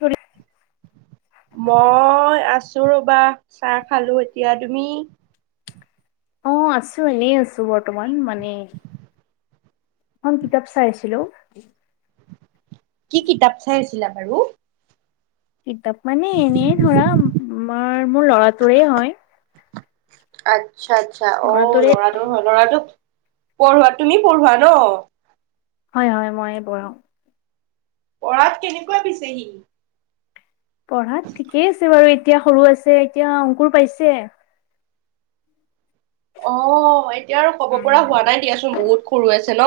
অ মই আছো। ৰ'বা চাহ খালো এতিয়া তুমি? অ আছো এনেই আছো বৰ্তমান মানে এখন কিতাপ চাইছিলো কি কিতাপ চাই আছিলা বাৰু কিতাপ মানে এনে ধৰা আমাৰ মোৰ ল'ৰাটোৰে হয়। আচ্ছা আচ্ছা অ ল'ৰাটোৰে ল'ৰাটোৰ হয় ল'ৰাটোক পঢ়োৱা তুমি পঢ়োৱা ন হয় হয় মই পঢ়াওঁ পঢ়াত কেনেকুৱা পিছেহি পঢ়াত ঠিকেই আছে বাৰু এতিয়া সৰু আছে এতিয়া অংকুৰ পাইছে। অ এতিয়া আৰু ক'ব পৰা উম হোৱা নাই দিয়াচোন বহুত সৰু আছে ন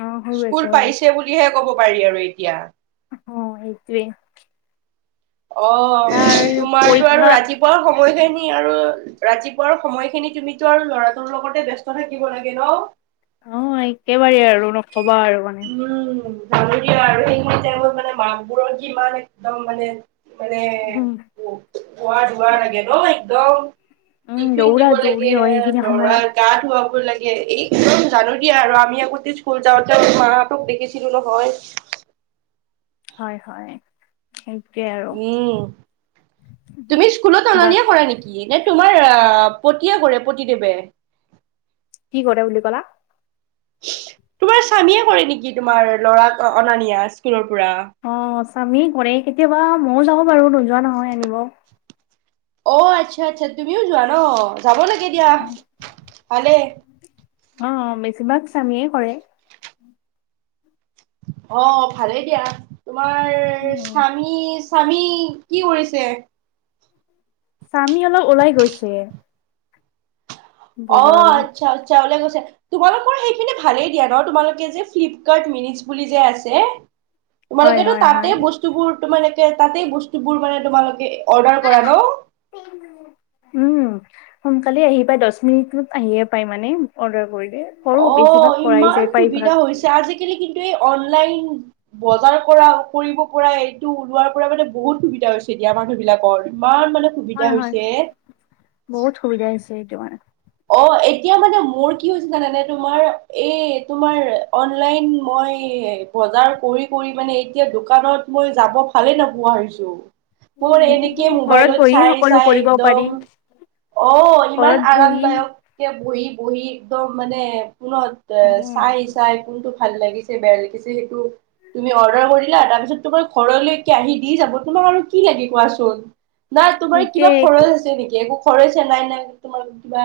অ সৰু আছে স্কুল সৰু পাইছে বুলিহে ক'ব পাৰি আৰু এতিয়া অৱ এইটোৱে অ তোমাৰতো আৰু পৰীক্ষা ৰাতিপুৱা সময়খিনি আৰু ৰাতিপুৱাৰ সময়খিনি তুমিতো আৰু ল'ৰাটোৰ লগতে ব্যস্ত থাকিব লাগে ন অৱ একেবাৰেই আৰু নকবা আৰু মানে উম আৰু সেই তেওঁ মানে মাকবোৰত যিমান একদম মানে মানে উম শুৱা দোৱা লাগে ন একদম উম টিফিন দৌৰা দিব দৌৰি লাগে হয় সেইখিনি সময়ত ল'ৰাৰ গা ধুৱাব লাগে একদম জানো দিয়া, আমি আগতে স্কুল যাওঁতে মাহঁতক দেখিছিলো নহয়। হয় হয় [unintelligible] উম তুমি স্কুলোত অনা বা নিয়া কৰা নেকি নে তোমাৰ আহ পতিয়ে কৰে পতিদেৱে কি কৰে বুলি কলা তোমাৰ স্বামীয়ে কৰে নেকি তোমাৰ ল'ৰাক অনা নিয়া স্কুলৰ পৰা অৱ স্বামী কৰে কেতিয়াবা ময়ো যাওঁ বাৰু নোযোৱা নহয় আনিব অ আচ্ছা আচ্ছা তুমিও যোৱা ন যাব লাগে দিয়া ভালে অ বেছিভাগ স্বামীয়ে কৰে অ ভালেই দিয়া তোমাৰ উম স্বামী স্বামী কি কৰিছে? স্বামী অলপ ওলাই গৈছে। অ বজাৰলৈ আচ্ছা আচ্ছা ওলাই গৈছে। তোমালোকৰ সেইখিনি ভালেই দিয়া ন তোমালোকে যে ফ্লিপকাৰ্ট মিনিচ বুলি যে আছে। হয় তোমালোকেতো হয় তাতে হয় বস্তুবোৰ তোমালোকে তাতে বস্তুবোৰ মানে তোমালোকে অৰ্ডাৰ কৰা ন উম সোনকালে আহি পায়, দহ মিনিটত আহিয়ে পায় মানে অৰ্ডাৰ কৰিলে। কৰো অ, বেছিভাগ কৰাই ইমান যায় পাৰিভাগ সুবিধা হৈছে। আজিকালি কিন্তু এই অনলাইন বজাৰ কৰা, কৰিব পৰা এইটো ওলোৱাৰ পৰা মানে বহুত সুবিধা হৈছে। এতিয়া মানুহ বিলাকৰ, ইমান মানে সুবিধা হয় হয় হৈছে। বহুত সুবিধা হৈছে এইটো মানে অ এতিয়া মানে মোৰ কি হৈছে জানা নে, তোমাৰ এই তোমাৰ অনলাইন মই বজাৰ কৰি-কৰি মানে এতিয়া দোকানত মই যাব ভালে নোপোৱা হৈছোঁ। মোৰ উম এনেকে ঘৰত মোবাইলত বহিয়ে চাই সকলো চাই কৰিব পাৰি একদম অহ ইমান ঘৰত আৰাম। বহি নায়ক এতিয়া বহি-বহি একদম মানে কোনত এ অ চাই-চাই কোনটো ভাল লাগিছে, বেয়া লাগিছে সেইটো তুমি অৰ্ডাৰ কৰিলা। তাৰপিছত তোমাৰ ঘৰলৈকে আহি দি যাব। তোমাৰ মানুহৰ আৰু কি লাগে কোৱাচোন? নাই তোমাৰ কিবা সেইটোয়ে খৰচ হৈছে নেকি? একো খৰচীয়া নাই-নাই তোমাৰ কিবা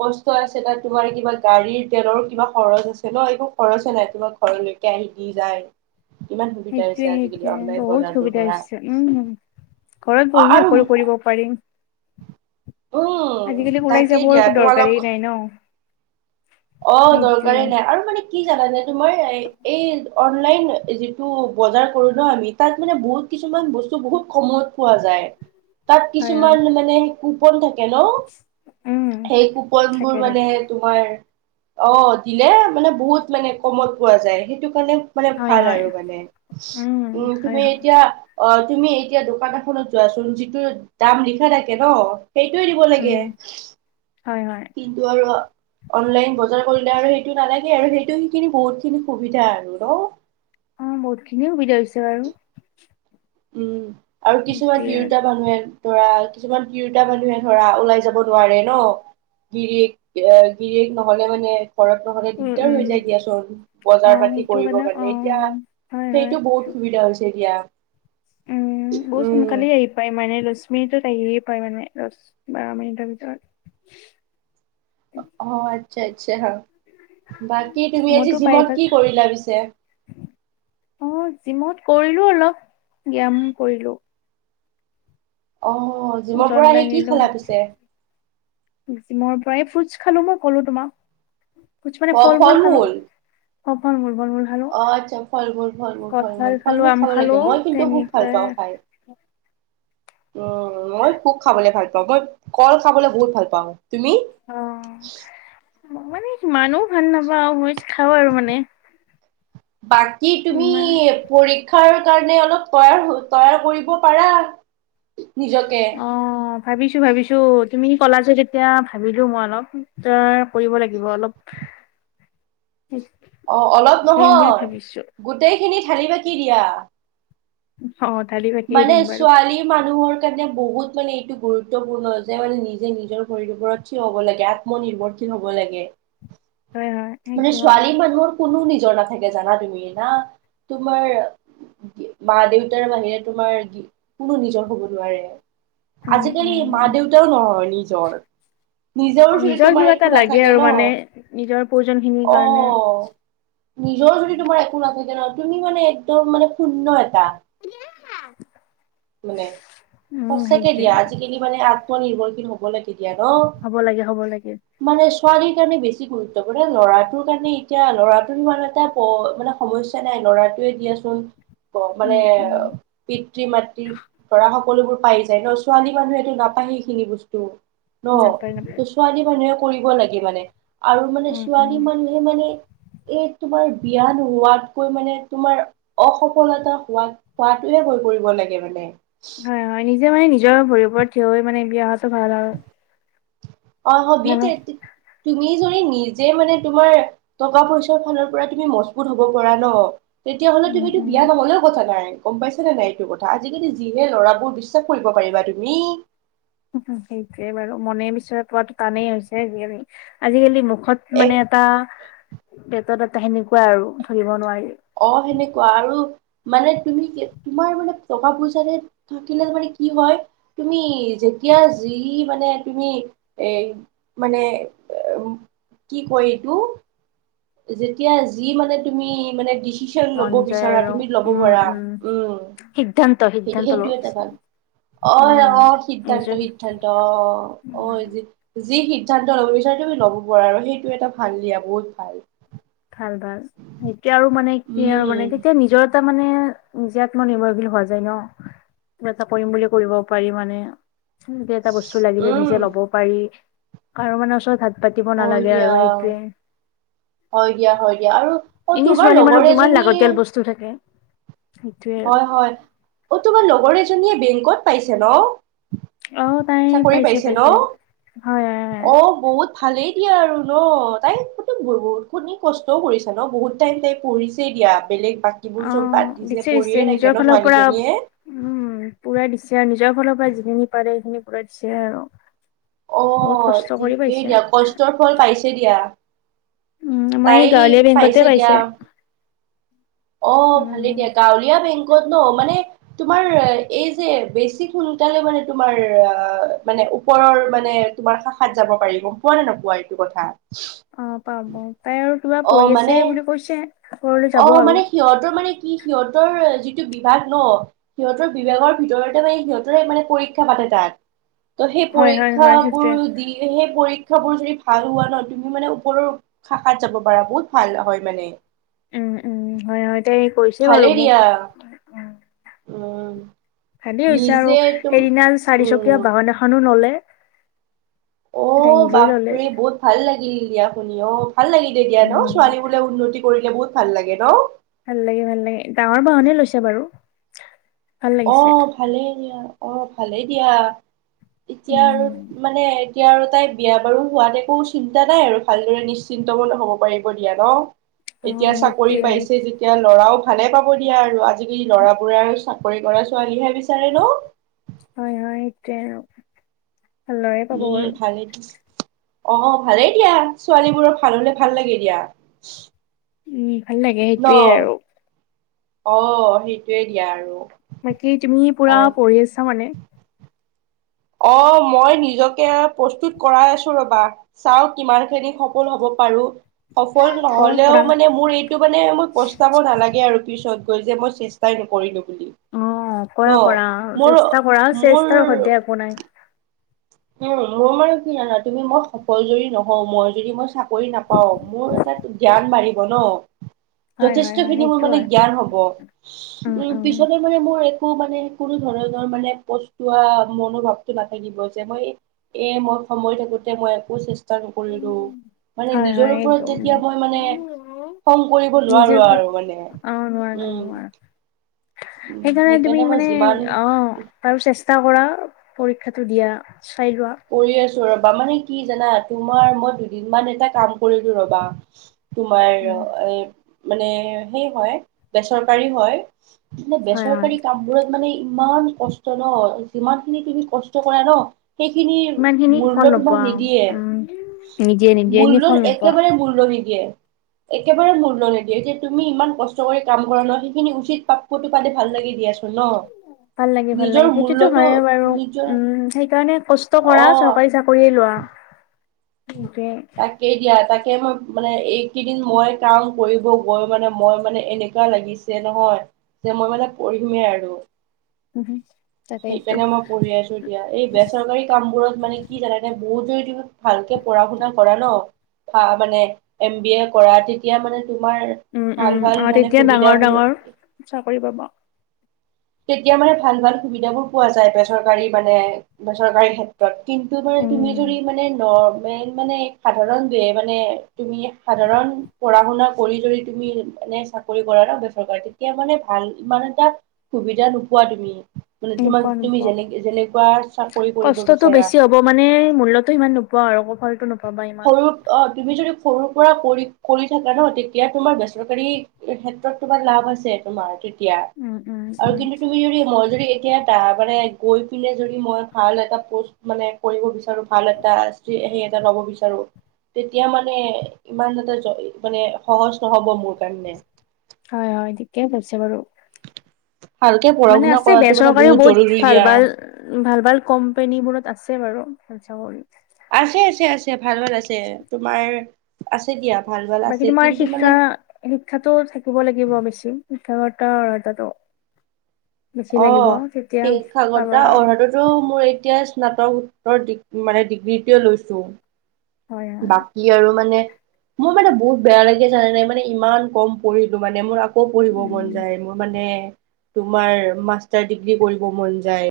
কষ্ট আছে বা তোমাৰ কিবা গাড়ীৰ তেলৰ কিবা খৰচ আছে ন, একো খৰচে নাই তোমাৰ। ঘৰলৈকে আহি দি যায়। ইমান সুবিধা হৈছে সেইটোৱে আজিকালি হেইটোৱে অনলাইন বহুত বজাৰটোৰ সুবিধা পৰা হৈছে উম। ঘৰত অ' বহি এ আৰু অকল কৰিব পাৰিম। উম আজিকালি ওলাই তাকেই যাব দিয়া একো তোমালোক দৰকাৰেই নাই ন। অ, সেইটোৱে দৰকাৰেই নাই আৰু মানে কি জানানে তোমাৰ এই অনলাইন যিটো বজাৰ কৰো ন আমি, তাত মানে বহুত কিছুমান বস্তু বহুত কম সময়ত পোৱা যায়, তাত হয় হয় কিছুমান মানে কুপন থাকে ন। উম সেই কুপন থাকে বোৰ থাকে মানে তোমাৰ অ, দিলে মানে, বহুত মানে কমত পোৱা যায়। সেইটো মানে-মানে হয় ভাল হয় আৰু মানে, উম' হয় তুমি হয় এতিয়া অ তুমি এতিয়া দোকান এখনত যোৱাচোন, যিটো দাম লিখা থাকে নহ সেইটোৱে দিব লাগে উম হয় হয় কিন্তু আৰু অনলাইন বজাৰ কৰিলে আৰু সেইটো নালাগে আৰু সেইটো সেইখিনি বহুত খিনি সুবিধা আৰু নহ। অ বহুত খিনিয়ে সুবিধা হৈছে বাৰু। উম' আৰু কিছুমান সেইটোৱে আৰু তিৰোতা মানুহে ধৰা কিছুমান তিৰোতা মানুহে ধৰা ওলাই যাব নোৱাৰে নহ। গিৰিয়েক, অ গিৰিয়েক নহ'লে মানে ঘৰত নহ'লে উম দিগদাৰ হৈ যায় উম দিয়াচোন, অ বজাৰ পাতি সেইটো কৰিবৰ অ কাৰণে। অ এতিয়া হয় হয় সেইটো বহুত সুবিধা হৈছে এতিয়া। উম' বহুত সোনকালে আহি পায়, ইমানে লৈছে। মিনিটত আহিয়ে পায় মানে, আৰু বাৰ মিনিটৰ ভিতৰত আচ্ছা-আচ্ছা হা। বাকী তুমি আজি মইতো পাই জিমত কি ফাৰ্ষ্ট কৰিলা পিছে? অ, জিমত কৰিলোঁ অলপ, ব্যায়াম কৰিলোঁ। অ, জিমৰ ওজন পৰা আহি কি দাঙিলো খালা পিছে? জিমৰ পৰা‌ এই ফ্ৰুটচ খালোঁ মই কলোঁ তোমাক। কিছুমান মানে অ ফল ফল-মূল খালোঁ। মূল অ, ফল-মূল। ফল-মূল খালোঁ, অ', আচ্ছা ফল মূল ফল মূল ফল মূল কঁঠাল ফল খালোঁ, মূল আম খাব লাগে খালোঁ মই কিন্তু তেনেকা উ [inaudible] অ মই খোব খাবলে ভাল পাওঁ মই কল খাবলৈ বহুত ভাল পাওঁ। তুমি মই মানে ইমানও ভাল নাপাওঁ [unintelligible] খাওঁ আৰু মানে৷ বাকী তুমি ইমান পৰীক্ষাৰ কাৰণে অলপ তৈয়াৰ-তৈয়াৰ কৰিব পাৰা নিজকে৷ ভাবিছো-ভাবিছো তুমি কলা যে তেতিয়া ভাবিলো মই অলপ ত কৰিব লাগিব অলপ৷ [inaudible] অ অলপ কৰিম বুলি নহয় ভাবিছো গোটেইখিনি থালি বাকি দিয়া৷ অ দালি বাকিয়ে মানে দিম বাৰু ছোৱালী মানুহৰ বহুত মানে এইটো গুৰুত্বপূৰ্ণ যে মানে নিজে নিজৰ শৰীৰৰ ওপৰত থিয় হ'ব লাগে আত্মনিৰ্ভৰশীল হ'ব লাগে। [unintelligible] হয় মানে সেইটো হয় ছোৱালী মানুহৰ কোনো নিজৰ নাথাকে জানা তুমি না। তোমাৰ মা-দেউতাৰ বাহিৰে তোমাৰ কোনো নিজৰ হ'ব নোৱাৰে। উম আজিকালি উম মা-দেউতাও নহয় নিজৰ। নিজৰ বুলি তোমাৰ কিবা এটা একো লাগে নাথাকে আৰু ন। মানে নিজৰ প্ৰয়োজন খিনিৰ অ কাৰণে নিজৰ যদি তোমাৰ একো নাথাকে নহ। তুমি মানে একদম মানে শূন্য। [unintelligible] মানে উম সঁচাকে সেইটোৱে দিয়া আজিকালি মানে আ। আত্মনিৰ্ভৰশী হ'ব লাগে, তেতিয়া ন হ'ব লাগে হ'ব লাগে মানে ছোৱালী কাৰণে বেছি গুৰুত্ব। ল'ৰাটোৰ কাৰণে এতিয়া ল'ৰাটোৰ ইমান এটা মানে সমস্যা নাই ল'ৰাটোৱেই দিয়াচোন। ক মানে উম উম পিতৃ-মাতৃ ধৰা হওক। সকলোবোৰ পাই যায় ন ছোৱালী মানুহটো নাপায় সেই খিনি বস্তু ন নাপায় ত নাপায় ছোৱালী মানুহে। কৰিব লাগে মানে আৰু মানে উম উম ছোৱালী মানুহে মানে এই তোমাৰ। বিয়া নোহোৱাতকৈ মানে তোমাৰ অসফলতা হোৱাত হোৱাতয়ে হৈ পৰি লাগে মানে। হয়, হয় নিজে মানে নিজৰ ভৰিৰওপৰত থিয় হৈ মানে বিয়া অহাটো ভাল আৰু অ হবি মানে তে। তুমি যদি নিজে মানে তোমাৰ টকা পইচাৰ ফালৰ পৰা তুমি মজবুত হব পৰা ন। তেতিয়াহ'লে উম তুমিতো উম বিয়া নহলেও কথা নাই। গম পাইছা নে নাই এইটো কথা আজিকালি যিহে লৰাবোৰ বিশ্বাস কৰিব পাৰিবা তুমি। সেইটোৱে বাৰু মনে বিচৰা পোৱটো টানেই হৈছে। আজিকালি আজিকালি। এক মানে এটা পেটত এটা সেনেকুৱা আৰু ধৰিব নোৱাৰি। অ সেনেকুৱা আৰু মানে তুমি তোমাৰ মানে টকা পইচাতে থাকিলে মানে। কি হয় তুমি যেতিয়া যি মানে তুমি এ মানে। [unintelligible] কি কৰিতো যেতিয়া যি মানে তুমি মানে। টিউচন মন ল'ব যায় বিচাৰা আৰু তুমি ল'ব উম পাৰা উম সিদ্ধান্ত সেইটো সিদ্ধান্ত ল'ব সেইটো এটা ভাল। বিচাৰে অ উম অ নিজৰ সিদ্ধান্ত সিদ্ধান্ত অ অ উম যি যি সিদ্ধান্ত ল'ব। তুমি ল'ব পা আৰু সেইটো এটা ভাল দিয়া বহুত ভাল। ভাল ভাল এতিয়া আৰু মানে কি আৰু মানে উম তেতিয়া নিজৰ। তাৰ মানে নিজে আত্মনিৰ্ভৰশীল হোৱা যায় ন। এটা কৰিম বুলি কৰিব পাৰি মানে। এটা বস্তু লাগিলে উম নিজে ল'ব পাৰি কাৰো মানে ওচৰত হাত। পাতিব হয় নালাগে দিয়া আৰু সেইটোৱে। হয় দিয়া হয় দিয়া আৰু অ এনে তোমাৰ ছোৱালী লগৰ মানুহ কিমান এজনীয়ে লাগতিয়াল বস্তু থাকে। সেইটোৱে আৰু। হয় হয় অ তোমাৰ লগৰ এজনীয়ে বেংকত পাইছে ন। চাকৰি পাইছে ন হয় হয় অ বহুত ভালেই। এতিয়া আৰু ন তাইতো বহুত খিনি কষ্টও কৰিছা ন বহুত টাইম তাই পঢ়িছেই দিয়া বেলেগ। বাকীবোৰ অ চব বাদ দিছে। পঢ়িয়ে থাকে নিজৰ ন ফালৰ পৰা ছোৱালীজনীয়ে উম। পুৰা দিছে আৰু নিজৰ ফালৰ পৰা যিখিনি পাৰে সেইখিনি পূৰাই দিছে আৰু। অ বহুত কষ্ট কৰি ঠিকেই পাইছে দিয়া কষ্টৰ ফল পাইছে দিয়া। উম আমাৰ তাই এই গাঁৱলীয়া বেংকতে দিয়া পাইছে। অ ভালেই উম দিয়া গাঁৱলীয়া বেংক। ন মানে তোমাৰ এই যে বেছি সোনকালে মানে তোমাৰ অ মানে। ওপৰৰ মানে তোমাৰ শাখাত যাব পাৰি গম পোৱা নে নোপোৱা এইটো কথা। অ পাব তাই আৰু কিবা অ পঢ়ি আছে মানে বুলি কৈছে ঘৰলৈ অ যাব মানে আৰু। সিহঁতৰ মানে কি সিহঁতৰ যিটো বিভাগ ন সিহঁতৰ বিভাগৰ ভিতৰতে মানে সিহঁত মানে। পৰীক্ষা পাতে তাত। [unintelligible] ত সেই হয় হয় সেইটোৱে পৰীক্ষাবোৰো দিহে পৰীক চব বোল শ্ৰেণীত যদি ভাল হোৱা ন' তুমি মানে ওপৰৰ শাখাত যাব পাৰা বহুত ভাল হ'য় মানে। উম, উম হ'য়, হ'য় তাই কৈছে বাৰু মোক। হ'য় উম অঁ ভালে হৈছে আৰু সেইদিনা উম চাৰিচকীয়া বাহন এখনো ল'লে। তাই অঁ- নিজে ললে বাপৰে বহুত ভাল লাগিল দিয়া শুনি অঁ। ভাল লাগিল দে দিয়া ন' উম ছোৱালীবোলে উন্নতি কৰিলে বহুত ভাল লাগে ন'? ভাল লাগে, ভাল লাগে, ডাঙৰ বাহনে লৈছে বাৰু। ভাল লাগিছে অঁ ভালেই দিয়া, অঁ ভালেই দিয়া এতিয়া আৰু উম মানে এতিয়া আৰু তাই বিয়া বাৰু হোৱাত একো চিন্তা নাই আৰু ভালদৰে নিশ্চিন্ত মনে হ'ব পাৰিব দিয়া ন'? অ এতিয়া চাকৰি সেইটোৱে পাইছে যেতিয়া ল'ৰাও ভালে পাব দিয়া আৰু আজিকালি ল'ৰাবোৰে আৰু চাক চাকৰি কৰা ছোৱালীহে বিচাৰে ন'? হ'য়, হ'য় সেইটোৱে অঁ ভাল ল'ৰাই পাব বাৰু। অঁ ভালেই দিয়া, ছোৱালীবোৰৰ ভাল হ'লে, ভাল লাগে দিয়া। উম, ভাল লাগে ন সেইটোৱে আৰু। অ সেইটোৱে দিয়া আৰু। বাকী তুমি পুৰা পঢ়ি আছা মানে? অ মই নিজকে প্ৰস্তুত কৰাই আছো ৰ'বা, চাও কিমান খিনি সফল হ'ব পাৰো, সফল কৰা নহ'লেও কৰা মানে, মোৰ এইটো মানে, মোৰ প্ৰস্তাব নালাগে আৰু পিছত। মই যে মই চেষ্টাই নকৰিলো। বুলি অ ন কৰা কৰা মোৰ চেষ্টা কৰাৰ, মোৰ চেষ্টাৰ অসাধ্যে একো নাই। উম, মোৰ কি জানা তুমি? মই সফল যদি নহওঁ, মই যদি মই চা কৰি নাপাও মোৰ এটাতো জ্ঞান বাঢ়িব ন'। হয় যথেষ্ট হয় হয় খিনি মোৰ সেইটো মানে হয় জ্ঞান হ'ব। উম, পিছতে মানে মোৰ এক একো মানে, কোনো ধৰণৰ মানে, প্ৰস্তোৱা মনোভাৱটো নাথাকিব। এতিয়া মই, এম সময় থাকোতে মই আকৌ চেষ্টা টা নকৰিলো উম মানে হয় হয় নিজৰ সেইটো ওপৰত যেতিয়া উম মই মানে খং কৰিব নিজে নোৱাৰো ওপৰত আৰু মানে অ নোৱাৰা উম নোৱাৰা উম সেইকাৰণে তুমি মই মানে যিমান অ আৰু চেষ্টা কৰা। পৰীক্ষাটো দিয়া চাই লোৱা। যোৱাবাৰ মানে কি জানা? তোমাৰ, মই দুদিন মান এটা কাম কৰিলো ৰ'বা। তোমাৰ অ উম এ মানে সেই হ'য়, বেচৰকাৰী হ'য়। তোমাৰ হয় হয় বেচৰকাৰী কামবোৰত মানে ই- মান কষ্ট ন'। যিমান খিনি তুমি কষ্ট কৰা ন' সেইখিনিৰ ইমান খিনি ফল মূল্য তোমাক নোপোৱা উম নিদিয়ে নিদিয়ে। নিদিয়ে এনে ফল মূল্যত নোপোৱা একেবাৰে মূল্য নিদিয়ে। একেবাৰে মূল্য নিদিয়ে যে, তুমি ইমান কষ্ট কৰি কাম কৰা ন' সেইখিনি উচিত পাপ্যটো পালে ভাল লাগে দিয়াচো ভাল লাগে, ভাল লাগে, সেইটোতো মূল্যটো হ'য়ে বাৰু নিজৰ উম, সেইকাৰণে কৈ কষ্ট কৰা অ চৰকাৰী চাকৰিয়ে লোৱা। সেইটোৱে তাকেই দিয়া, তাক কে মক্ মানে, এইকেইদিন মই কাম কৰিব গৈ মানে, মই মানে, এনেকা লাগিছে নহয়। যে মই মানে, পঢ়িমে আৰু অ হ'য় সেইকাৰণে মই পঢ়ি আছো এতিয়া। এই বেচৰকাৰী কাম বোৰত মানে, কি জানে নে? বহুত যোৰ দিবা ভালকে পঢ়া -শুনা কৰা ন' ফা মানে, এম বি এ কৰা তেতিয়া মানে তোমাৰ, উম উম ভাল ভাল অ মানে তেতিয়া সুবিধা ডাঙৰ ডাঙৰ বিলাক চাকৰি পাবা তেতিয়া মানে, ভাল ভাল সুবিধাবোৰ পোৱা যায়। বেচৰকাৰী মানে, বেচৰকাৰী ক্ষেত্ৰত। কিন্তু মানে, তুমি উম যদি মানে, নৰ্মেল মানে সাধাৰণতে মানে তুমি সাধাৰণ কৰা পঢ়া শুনা কৰি যদি তুমি মানে চাকৰি কৰা ব্যৱহাৰ কৰা তেতিয়া মানে ভাল ইমান এটা সুবিধা নোপোৱা তুমি মানে তোমাক নোপোৱা তুমি নোপোৱা যেনে যেনেকোৱা চাকৰি কৰিব কষ্টটো বিচাৰা বেছি হ'ব মানে মূল্যটো ইমান নোপোৱা আৰু ফলটো নোপাবা ইমান সৰু অ তুমি যদি সৰু পৰা কৰি কৰি থাকা ন তেতিয়া তোমাৰ বেচৰকাৰী ক্ষেত্ৰত তোমাৰ লাভ আছে তোমাৰ এতিয়া উম উম আৰু উম কিন্তু তুমি যদি মই য এতিয়া তাৰ মানে গৈ পিনে যদি মই ভাল এটা পষ্ট মানে কৰিব বিচাৰো ভাল এটা সেই এটা লব বিচাৰ তেতিয়া মানে ইমান এটা মানে সহজ নহব মোৰ কাৰণে হয় হয় ঠিকেই ভাবিছে বাৰু ভালকে পঢ়া মানে শুনা আছে কৰাটো মানে বেচৰকাৰীও বহুত জৰুৰী ভাল দিয়া ভাল ভাল ভাল কোম্পানী বোৰত আছে আছে বাৰুে বেচৰকাৰী আছে আছে আছে ভাল ভাল আছে তোমাৰ আছে দিয়া ভাল ভাল বাকী আছে তোমাৰ কিন্তু মানে শিক্ষা শিক্ষাতো থাকিব লাগিব বেছি ঘৰতৰ তাতো অ সেই পাবা সাগৰা আৰু অধাটোতো মোৰ এতিয়া স্নাতকোত্তৰ মানে ডিগ্ৰীটোৱে লৈছো হয় হয় বাকী আৰু মানে মোৰ মানে বহুত বেয়া লাগে জানে নাই মানে ইমান কম পঢ়িলো মানে মোৰ আকৌ আকৌ পঢ়িব মন উম। যায় মোৰ মানে তোমাৰ মাষ্টাৰ ডিগ্ৰী কৰিব মন যায়